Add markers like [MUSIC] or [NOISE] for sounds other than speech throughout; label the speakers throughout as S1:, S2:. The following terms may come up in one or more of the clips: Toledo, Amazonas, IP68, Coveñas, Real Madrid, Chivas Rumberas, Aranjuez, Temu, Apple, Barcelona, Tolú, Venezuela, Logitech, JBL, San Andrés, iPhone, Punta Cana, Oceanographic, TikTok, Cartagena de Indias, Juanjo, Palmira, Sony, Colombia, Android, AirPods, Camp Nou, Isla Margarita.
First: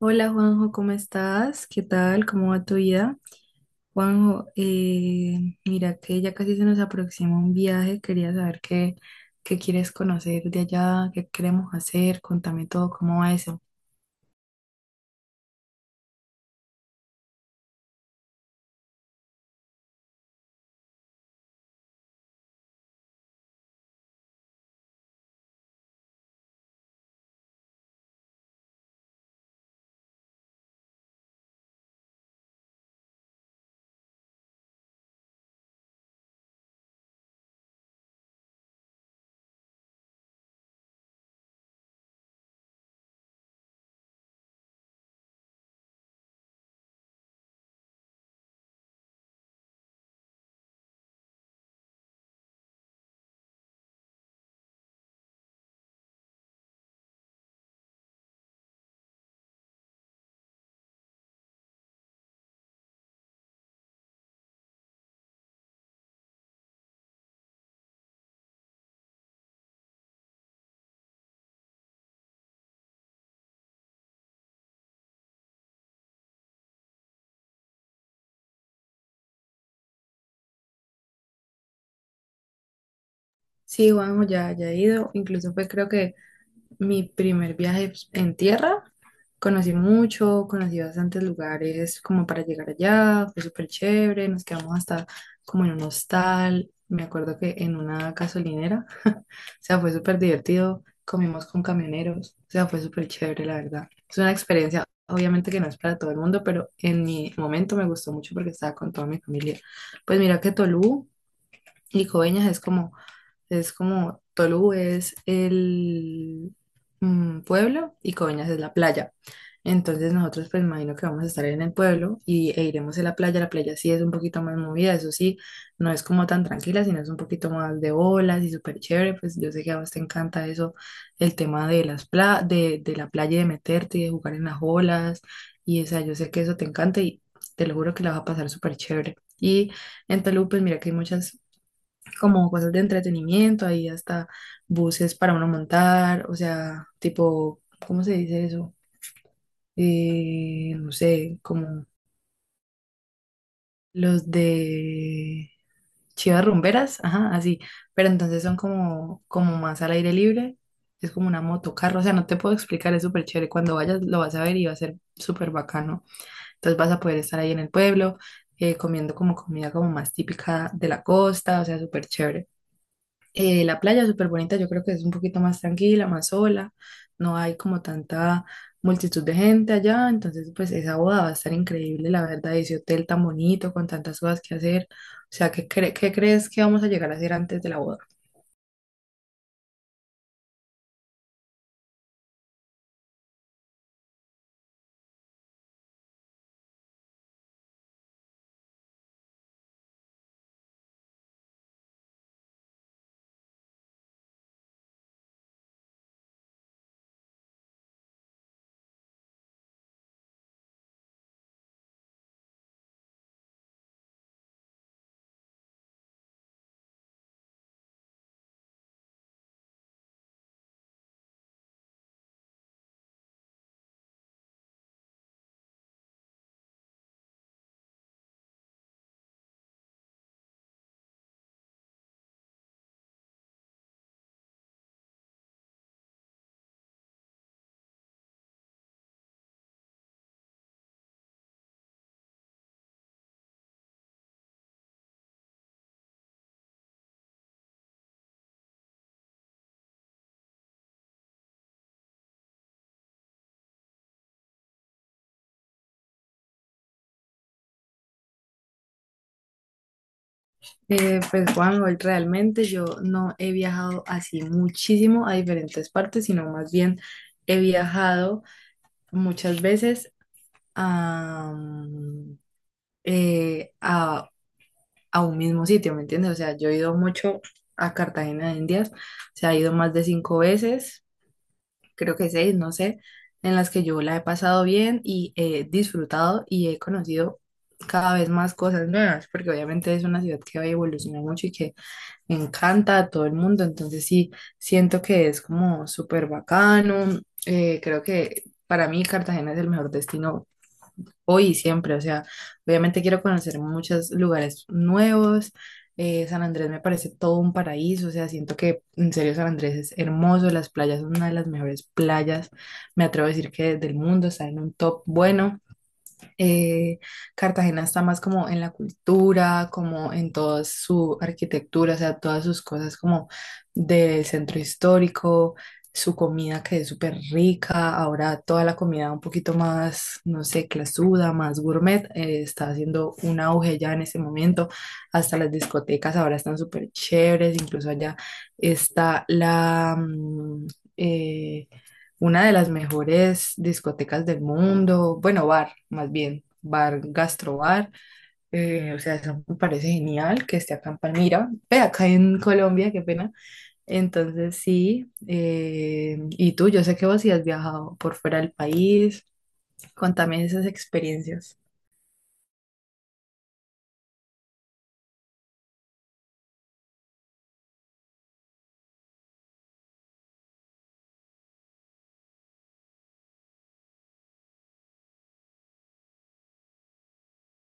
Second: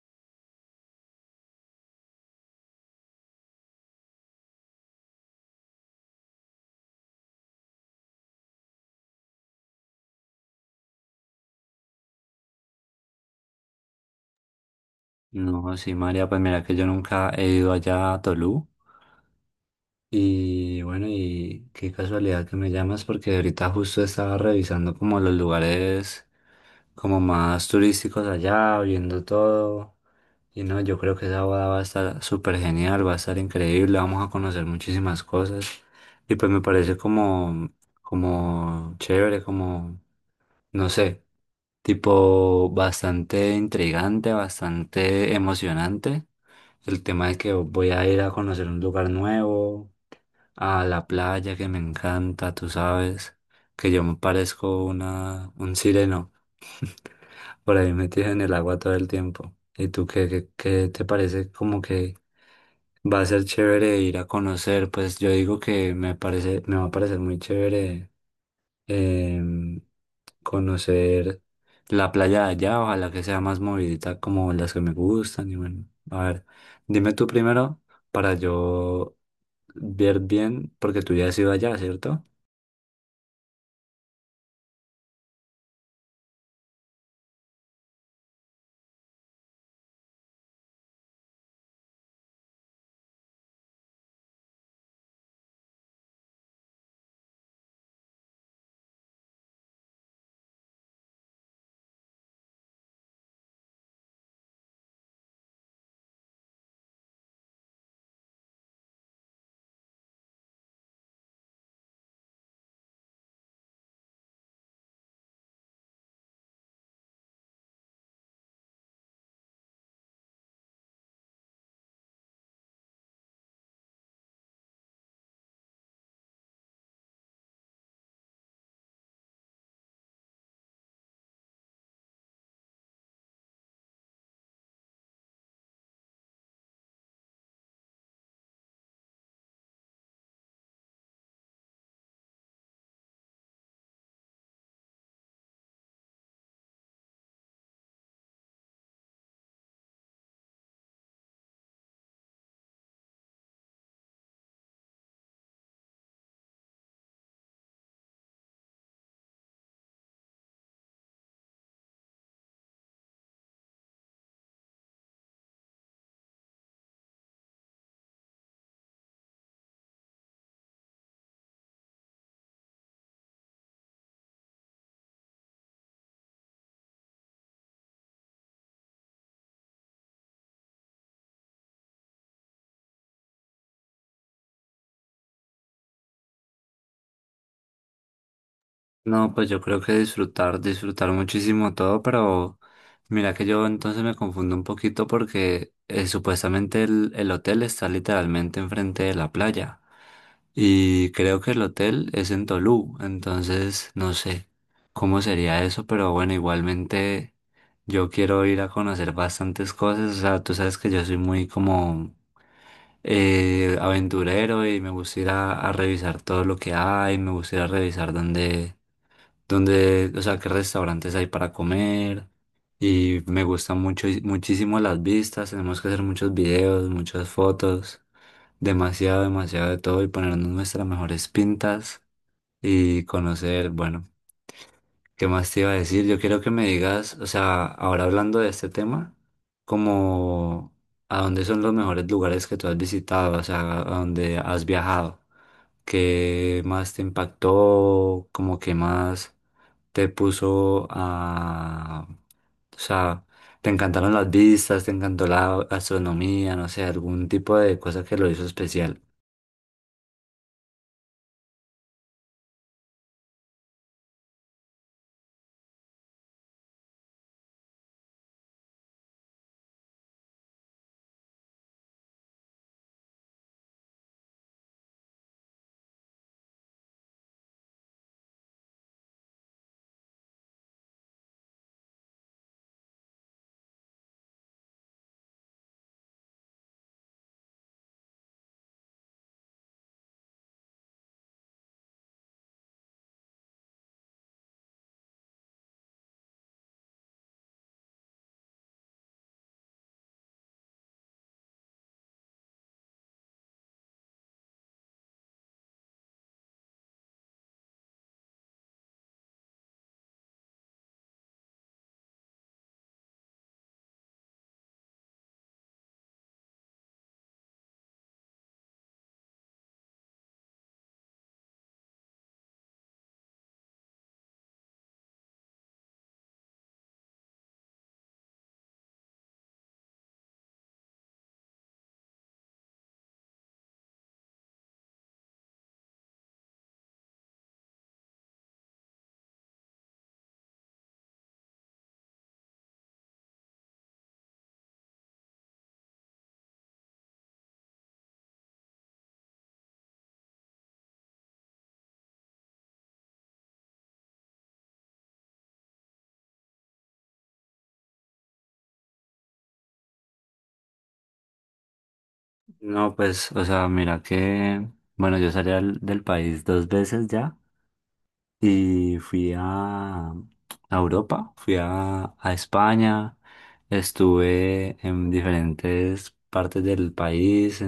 S1: Hola Juanjo, ¿cómo estás? ¿Qué tal? ¿Cómo va tu vida? Juanjo, mira que ya casi se nos aproxima un viaje. Quería saber qué quieres conocer de allá, qué queremos hacer, contame todo. ¿Cómo va eso?
S2: No, sí, María, pues mira que yo nunca he ido allá a Tolú. Y bueno, y qué casualidad que me llamas porque ahorita justo estaba revisando como los lugares como más turísticos allá, viendo todo. Y no, yo creo que esa boda va a estar súper genial, va a estar increíble, vamos a conocer muchísimas cosas. Y pues me parece como, como chévere, como, no sé, tipo bastante intrigante, bastante emocionante. El tema de que voy a ir a conocer un lugar nuevo, a la playa que me encanta, tú sabes, que yo me parezco un sireno. [LAUGHS] Por ahí metido en el agua todo el tiempo. ¿Y tú qué te parece como que va a ser chévere ir a conocer? Pues yo digo que me parece, me va a parecer muy chévere. eh, Conocer la playa de allá, ojalá que sea más movidita como las que me gustan. Y bueno, a ver, dime tú primero para yo ver bien, porque tú ya has ido allá, ¿cierto?
S1: Sí, Juanjo, ya, ya he ido. Incluso fue, creo que, mi primer viaje en tierra. Conocí mucho, conocí bastantes lugares como para llegar allá, fue súper chévere. Nos quedamos hasta como en un hostal, me acuerdo, que en una gasolinera, [LAUGHS] o sea, fue súper divertido. Comimos con camioneros, o sea, fue súper chévere, la verdad. Es una experiencia, obviamente que no es para todo el mundo, pero en mi momento me gustó mucho porque estaba con toda mi familia. Pues mira que Tolú y Coveñas es como, Tolú es el pueblo y Coveñas es la playa. Entonces nosotros, pues, imagino que vamos a estar en el pueblo e iremos a la playa. La playa sí es un poquito más movida, eso sí, no es como tan tranquila, sino es un poquito más de olas y súper chévere. Pues yo sé que a vos te encanta eso, el tema de la playa, y de meterte y de jugar en las olas. Y, o sea, yo sé que eso te encanta y te lo juro que la vas a pasar súper chévere. Y en Tolú, pues mira que hay muchas como cosas de entretenimiento, ahí hasta buses para uno montar, o sea, tipo, ¿cómo se dice eso? No sé, como los de Chivas Rumberas, ajá, así, pero entonces son como, como más al aire libre, es como una motocarro, o sea, no te puedo explicar, es súper chévere, cuando vayas lo vas a ver y va a ser súper bacano. Entonces vas a poder estar ahí en el pueblo, comiendo como comida como más típica de la costa, o sea, súper chévere. La playa es súper bonita, yo creo que es un poquito más tranquila, más sola, no hay como tanta multitud de gente allá. Entonces, pues, esa boda va a estar increíble, la verdad, ese hotel tan bonito, con tantas cosas que hacer. O sea, ¿qué crees que vamos a llegar a hacer antes de la boda?
S2: No, pues yo creo que disfrutar, disfrutar muchísimo todo, pero mira que yo entonces me confundo un poquito porque supuestamente el hotel está literalmente enfrente de la playa y creo que el hotel es en Tolú, entonces no sé cómo sería eso, pero bueno, igualmente yo quiero ir a conocer bastantes cosas, o sea, tú sabes que yo soy muy como aventurero y me gusta ir a revisar todo lo que hay, me gusta ir a revisar dónde donde, o sea, qué restaurantes hay para comer. Y me gustan mucho, muchísimo las vistas. Tenemos que hacer muchos videos, muchas fotos, demasiado, demasiado de todo y ponernos nuestras mejores pintas y conocer, bueno, ¿qué más te iba a decir? Yo quiero que me digas, o sea, ahora hablando de este tema, como a dónde son los mejores lugares que tú has visitado, o sea, a dónde has viajado. ¿Qué más te impactó? ¿Como qué más te puso a...? O sea, te encantaron las vistas, te encantó la astronomía, no sé, algún tipo de cosa que lo hizo especial.
S1: Pues, Juan, hoy realmente yo no he viajado así muchísimo a diferentes partes, sino más bien he viajado muchas veces a, mm, eh, a a un mismo sitio, ¿me entiendes? O sea, yo he ido mucho a Cartagena de Indias, o sea, he ido más de cinco veces, creo que seis, no sé, en las que yo la he pasado bien y he disfrutado y he conocido cada vez más cosas nuevas, porque obviamente es una ciudad que va a evolucionar mucho y que encanta a todo el mundo. Entonces, sí, siento que es como súper bacano. Creo que para mí Cartagena es el mejor destino hoy y siempre. O sea, obviamente quiero conocer muchos lugares nuevos. San Andrés me parece todo un paraíso. O sea, siento que en serio San Andrés es hermoso. Las playas son una de las mejores playas, me atrevo a decir, que del mundo, está en un top bueno. eh, Cartagena está más como en la cultura, como en toda su arquitectura, o sea, todas sus cosas como del centro histórico, su comida que es súper rica, ahora toda la comida un poquito más, no sé, clasuda, más gourmet, está haciendo un auge ya en ese momento. Hasta las discotecas ahora están súper chéveres, incluso allá está eh, una de las mejores discotecas del mundo, bueno, bar, más bien, bar, gastrobar, o sea, eso me parece genial que esté acá en Palmira, ve, acá en Colombia, qué pena. Entonces, sí, y tú, yo sé que vos sí has viajado por fuera del país, contame esas experiencias.
S2: No, pues, o sea, mira que, bueno, yo salí del país dos veces ya y fui a Europa, fui a España, estuve en diferentes partes del país,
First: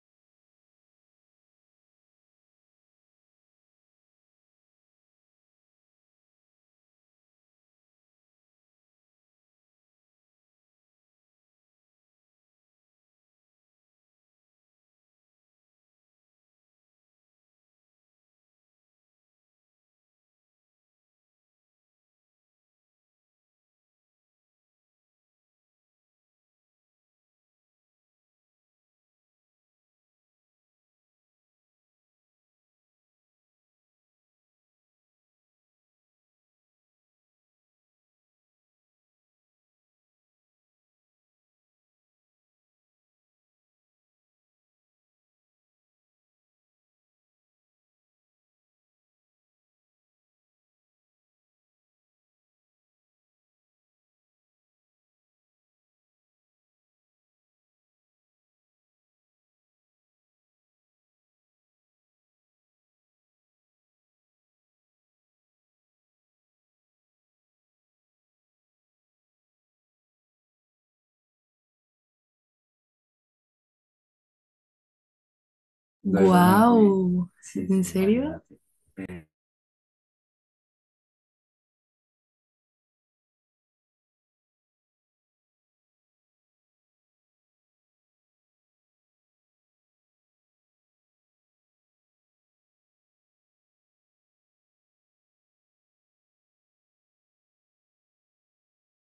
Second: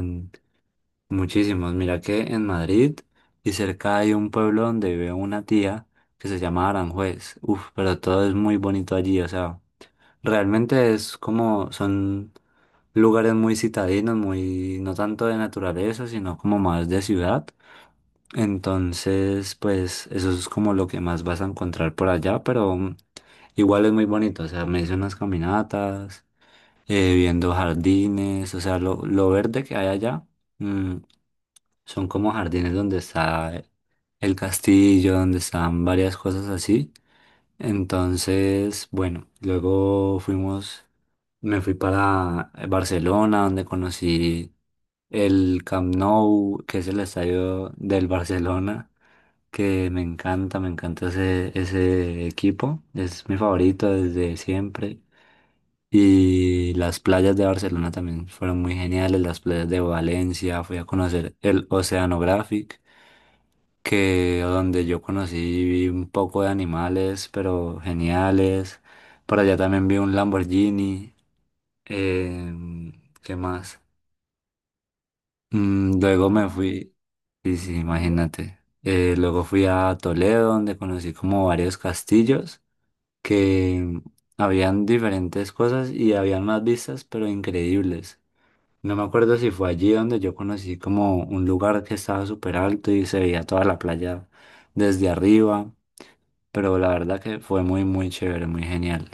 S2: muchísimos. Mira que en Madrid y cerca hay un pueblo donde vive una tía que se llama Aranjuez. Uf, pero todo es muy bonito allí. O sea, realmente es como, son lugares muy citadinos, muy, no tanto de naturaleza, sino como más de ciudad. Entonces, pues eso es como lo que más vas a encontrar por allá, pero igual es muy bonito. O sea, me hice unas caminatas, viendo jardines, o sea, lo verde que hay allá. mm, Son como jardines donde está el castillo, donde están varias cosas así. Entonces, bueno, luego fuimos, me fui para Barcelona, donde conocí el Camp Nou, que es el estadio del Barcelona, que me encanta ese equipo, es mi favorito desde siempre. Y las playas de Barcelona también fueron muy geniales, las playas de Valencia, fui a conocer el Oceanographic. Que donde yo conocí un poco de animales, pero geniales. Por allá también vi un Lamborghini. em, ¿Qué más? Luego me fui,
S1: Wow,
S2: sí, sí,
S1: ¿en la serio?
S2: imagínate. Luego fui a Toledo, donde conocí como varios castillos que habían diferentes cosas y habían más vistas, pero increíbles. No me acuerdo si fue allí donde yo conocí como un lugar que estaba súper alto y se veía toda la playa desde arriba. Pero la verdad que fue muy, muy chévere, muy genial.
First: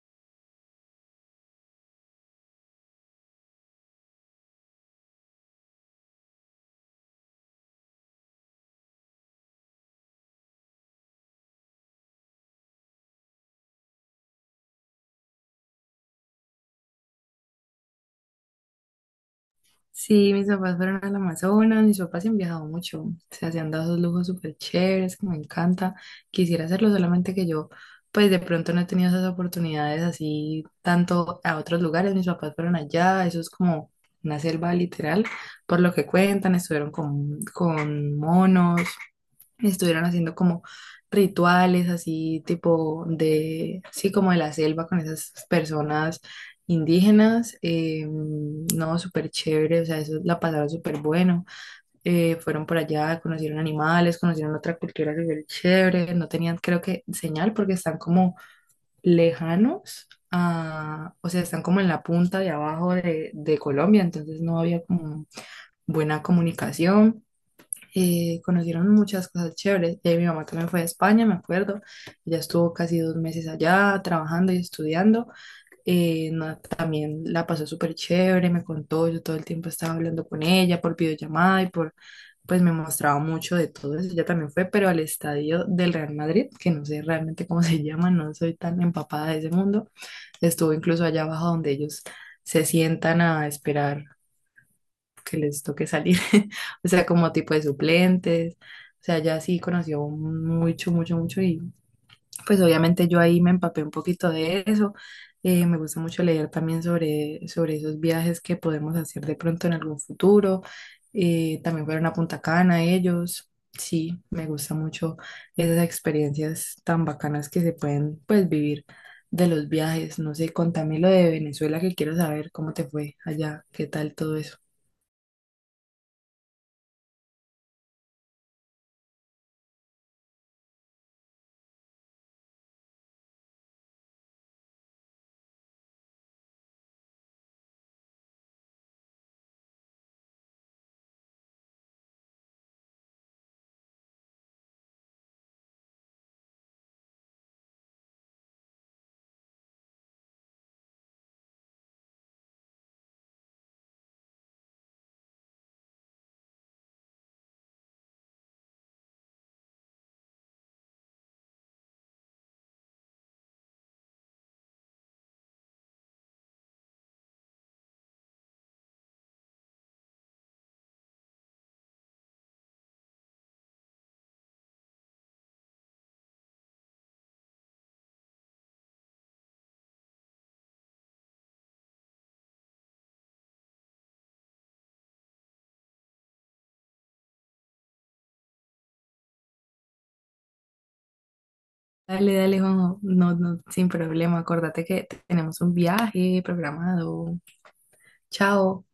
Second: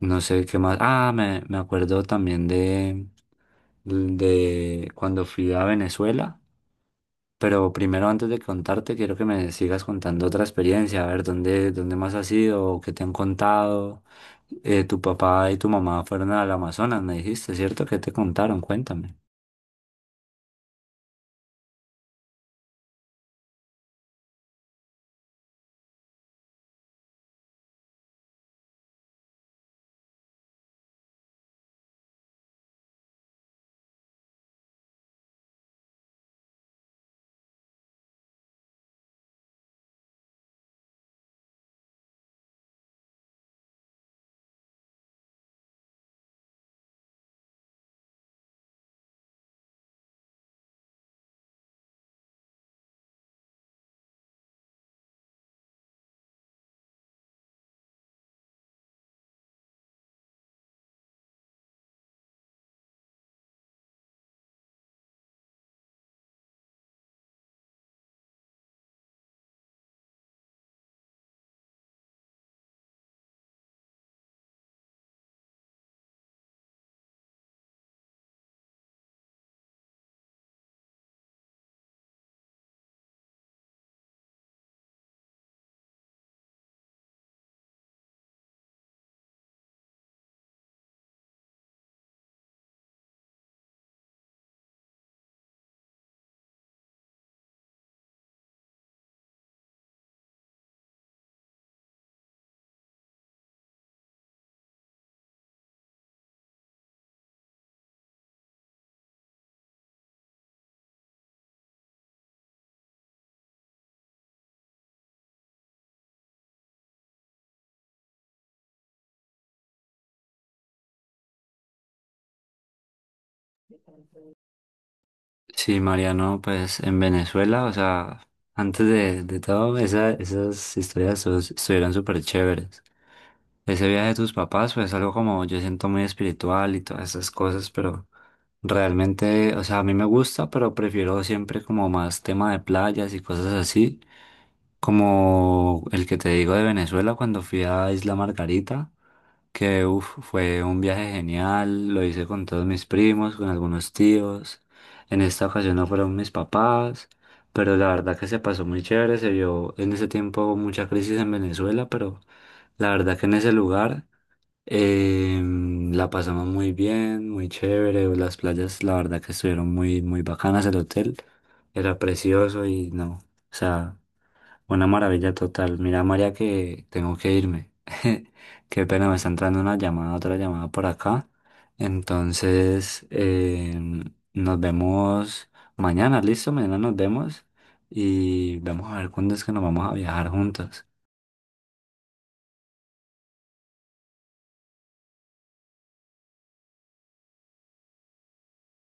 S2: No sé qué más. Ah, me acuerdo también de cuando fui a Venezuela, pero primero antes de contarte, quiero que me sigas contando otra experiencia, a ver dónde más has ido, qué te han contado. Tu papá y tu mamá fueron al Amazonas, me dijiste, ¿cierto? ¿Qué te contaron? Cuéntame.
S1: Sí, mis papás fueron al Amazonas. Mis papás se han viajado mucho, o sea, se han dado esos lujos súper chéveres que me encanta. Quisiera hacerlo, solamente que yo, pues, de pronto no he tenido esas oportunidades así tanto a otros lugares. Mis papás fueron allá, eso es como una selva literal, por lo que cuentan. Estuvieron con, monos, estuvieron haciendo como rituales así tipo de, sí, como de la selva con esas personas indígenas. No, súper chévere, o sea, eso la pasaron súper bueno. Fueron por allá, conocieron animales, conocieron otra cultura súper chévere. No tenían, creo que, señal, porque están como lejanos, o sea, están como en la punta de abajo de Colombia, entonces no había como buena comunicación. Conocieron muchas cosas chéveres. Mi mamá también fue a España, me acuerdo. Ella estuvo casi 2 meses allá trabajando y estudiando. También la pasó súper chévere, me contó. Yo todo el tiempo estaba hablando con ella por videollamada y por, pues me mostraba mucho de todo eso. Ella también fue, pero al estadio del Real Madrid, que no sé realmente cómo [LAUGHS] se llama, no soy tan empapada de ese mundo. Estuvo incluso allá abajo donde ellos se sientan a esperar que les toque salir, [LAUGHS] o sea, como tipo de suplentes. O sea, ya sí conoció mucho, mucho, mucho, y pues obviamente yo ahí me empapé un poquito de eso. Me gusta mucho leer también sobre, esos viajes que podemos hacer de pronto en algún futuro. También fueron a Punta Cana ellos. Sí, me gusta mucho esas experiencias tan bacanas que se pueden, pues, vivir de los viajes. No sé, contame lo de Venezuela, que quiero saber cómo te fue allá, qué tal todo eso.
S2: Sí, Mariano, pues en Venezuela, o sea, antes de todo, esas historias estuvieron súper chéveres. Ese viaje de tus papás, pues algo como yo siento muy espiritual y todas esas cosas, pero realmente, o sea, a mí me gusta, pero prefiero siempre como más tema de playas y cosas así, como el que te digo de Venezuela cuando fui a Isla Margarita que uf, fue un viaje genial, lo hice con todos mis primos, con algunos tíos. En esta ocasión no fueron mis papás, pero la verdad que se pasó muy chévere, se vio en ese tiempo mucha crisis en Venezuela, pero la verdad que en ese lugar la pasamos muy bien, muy chévere, las playas la verdad que estuvieron muy, muy bacanas, el hotel era precioso y no, o sea... Una maravilla total. Mira, María, que tengo que irme. [LAUGHS] Qué pena, me está entrando una llamada, otra llamada por acá. Entonces, nos vemos mañana, ¿listo? Mañana nos vemos y vamos a ver cuándo es que nos vamos a viajar juntos.
S1: Dale, dale, Juanjo. No, no, sin problema. Acuérdate que tenemos un viaje programado. Chao.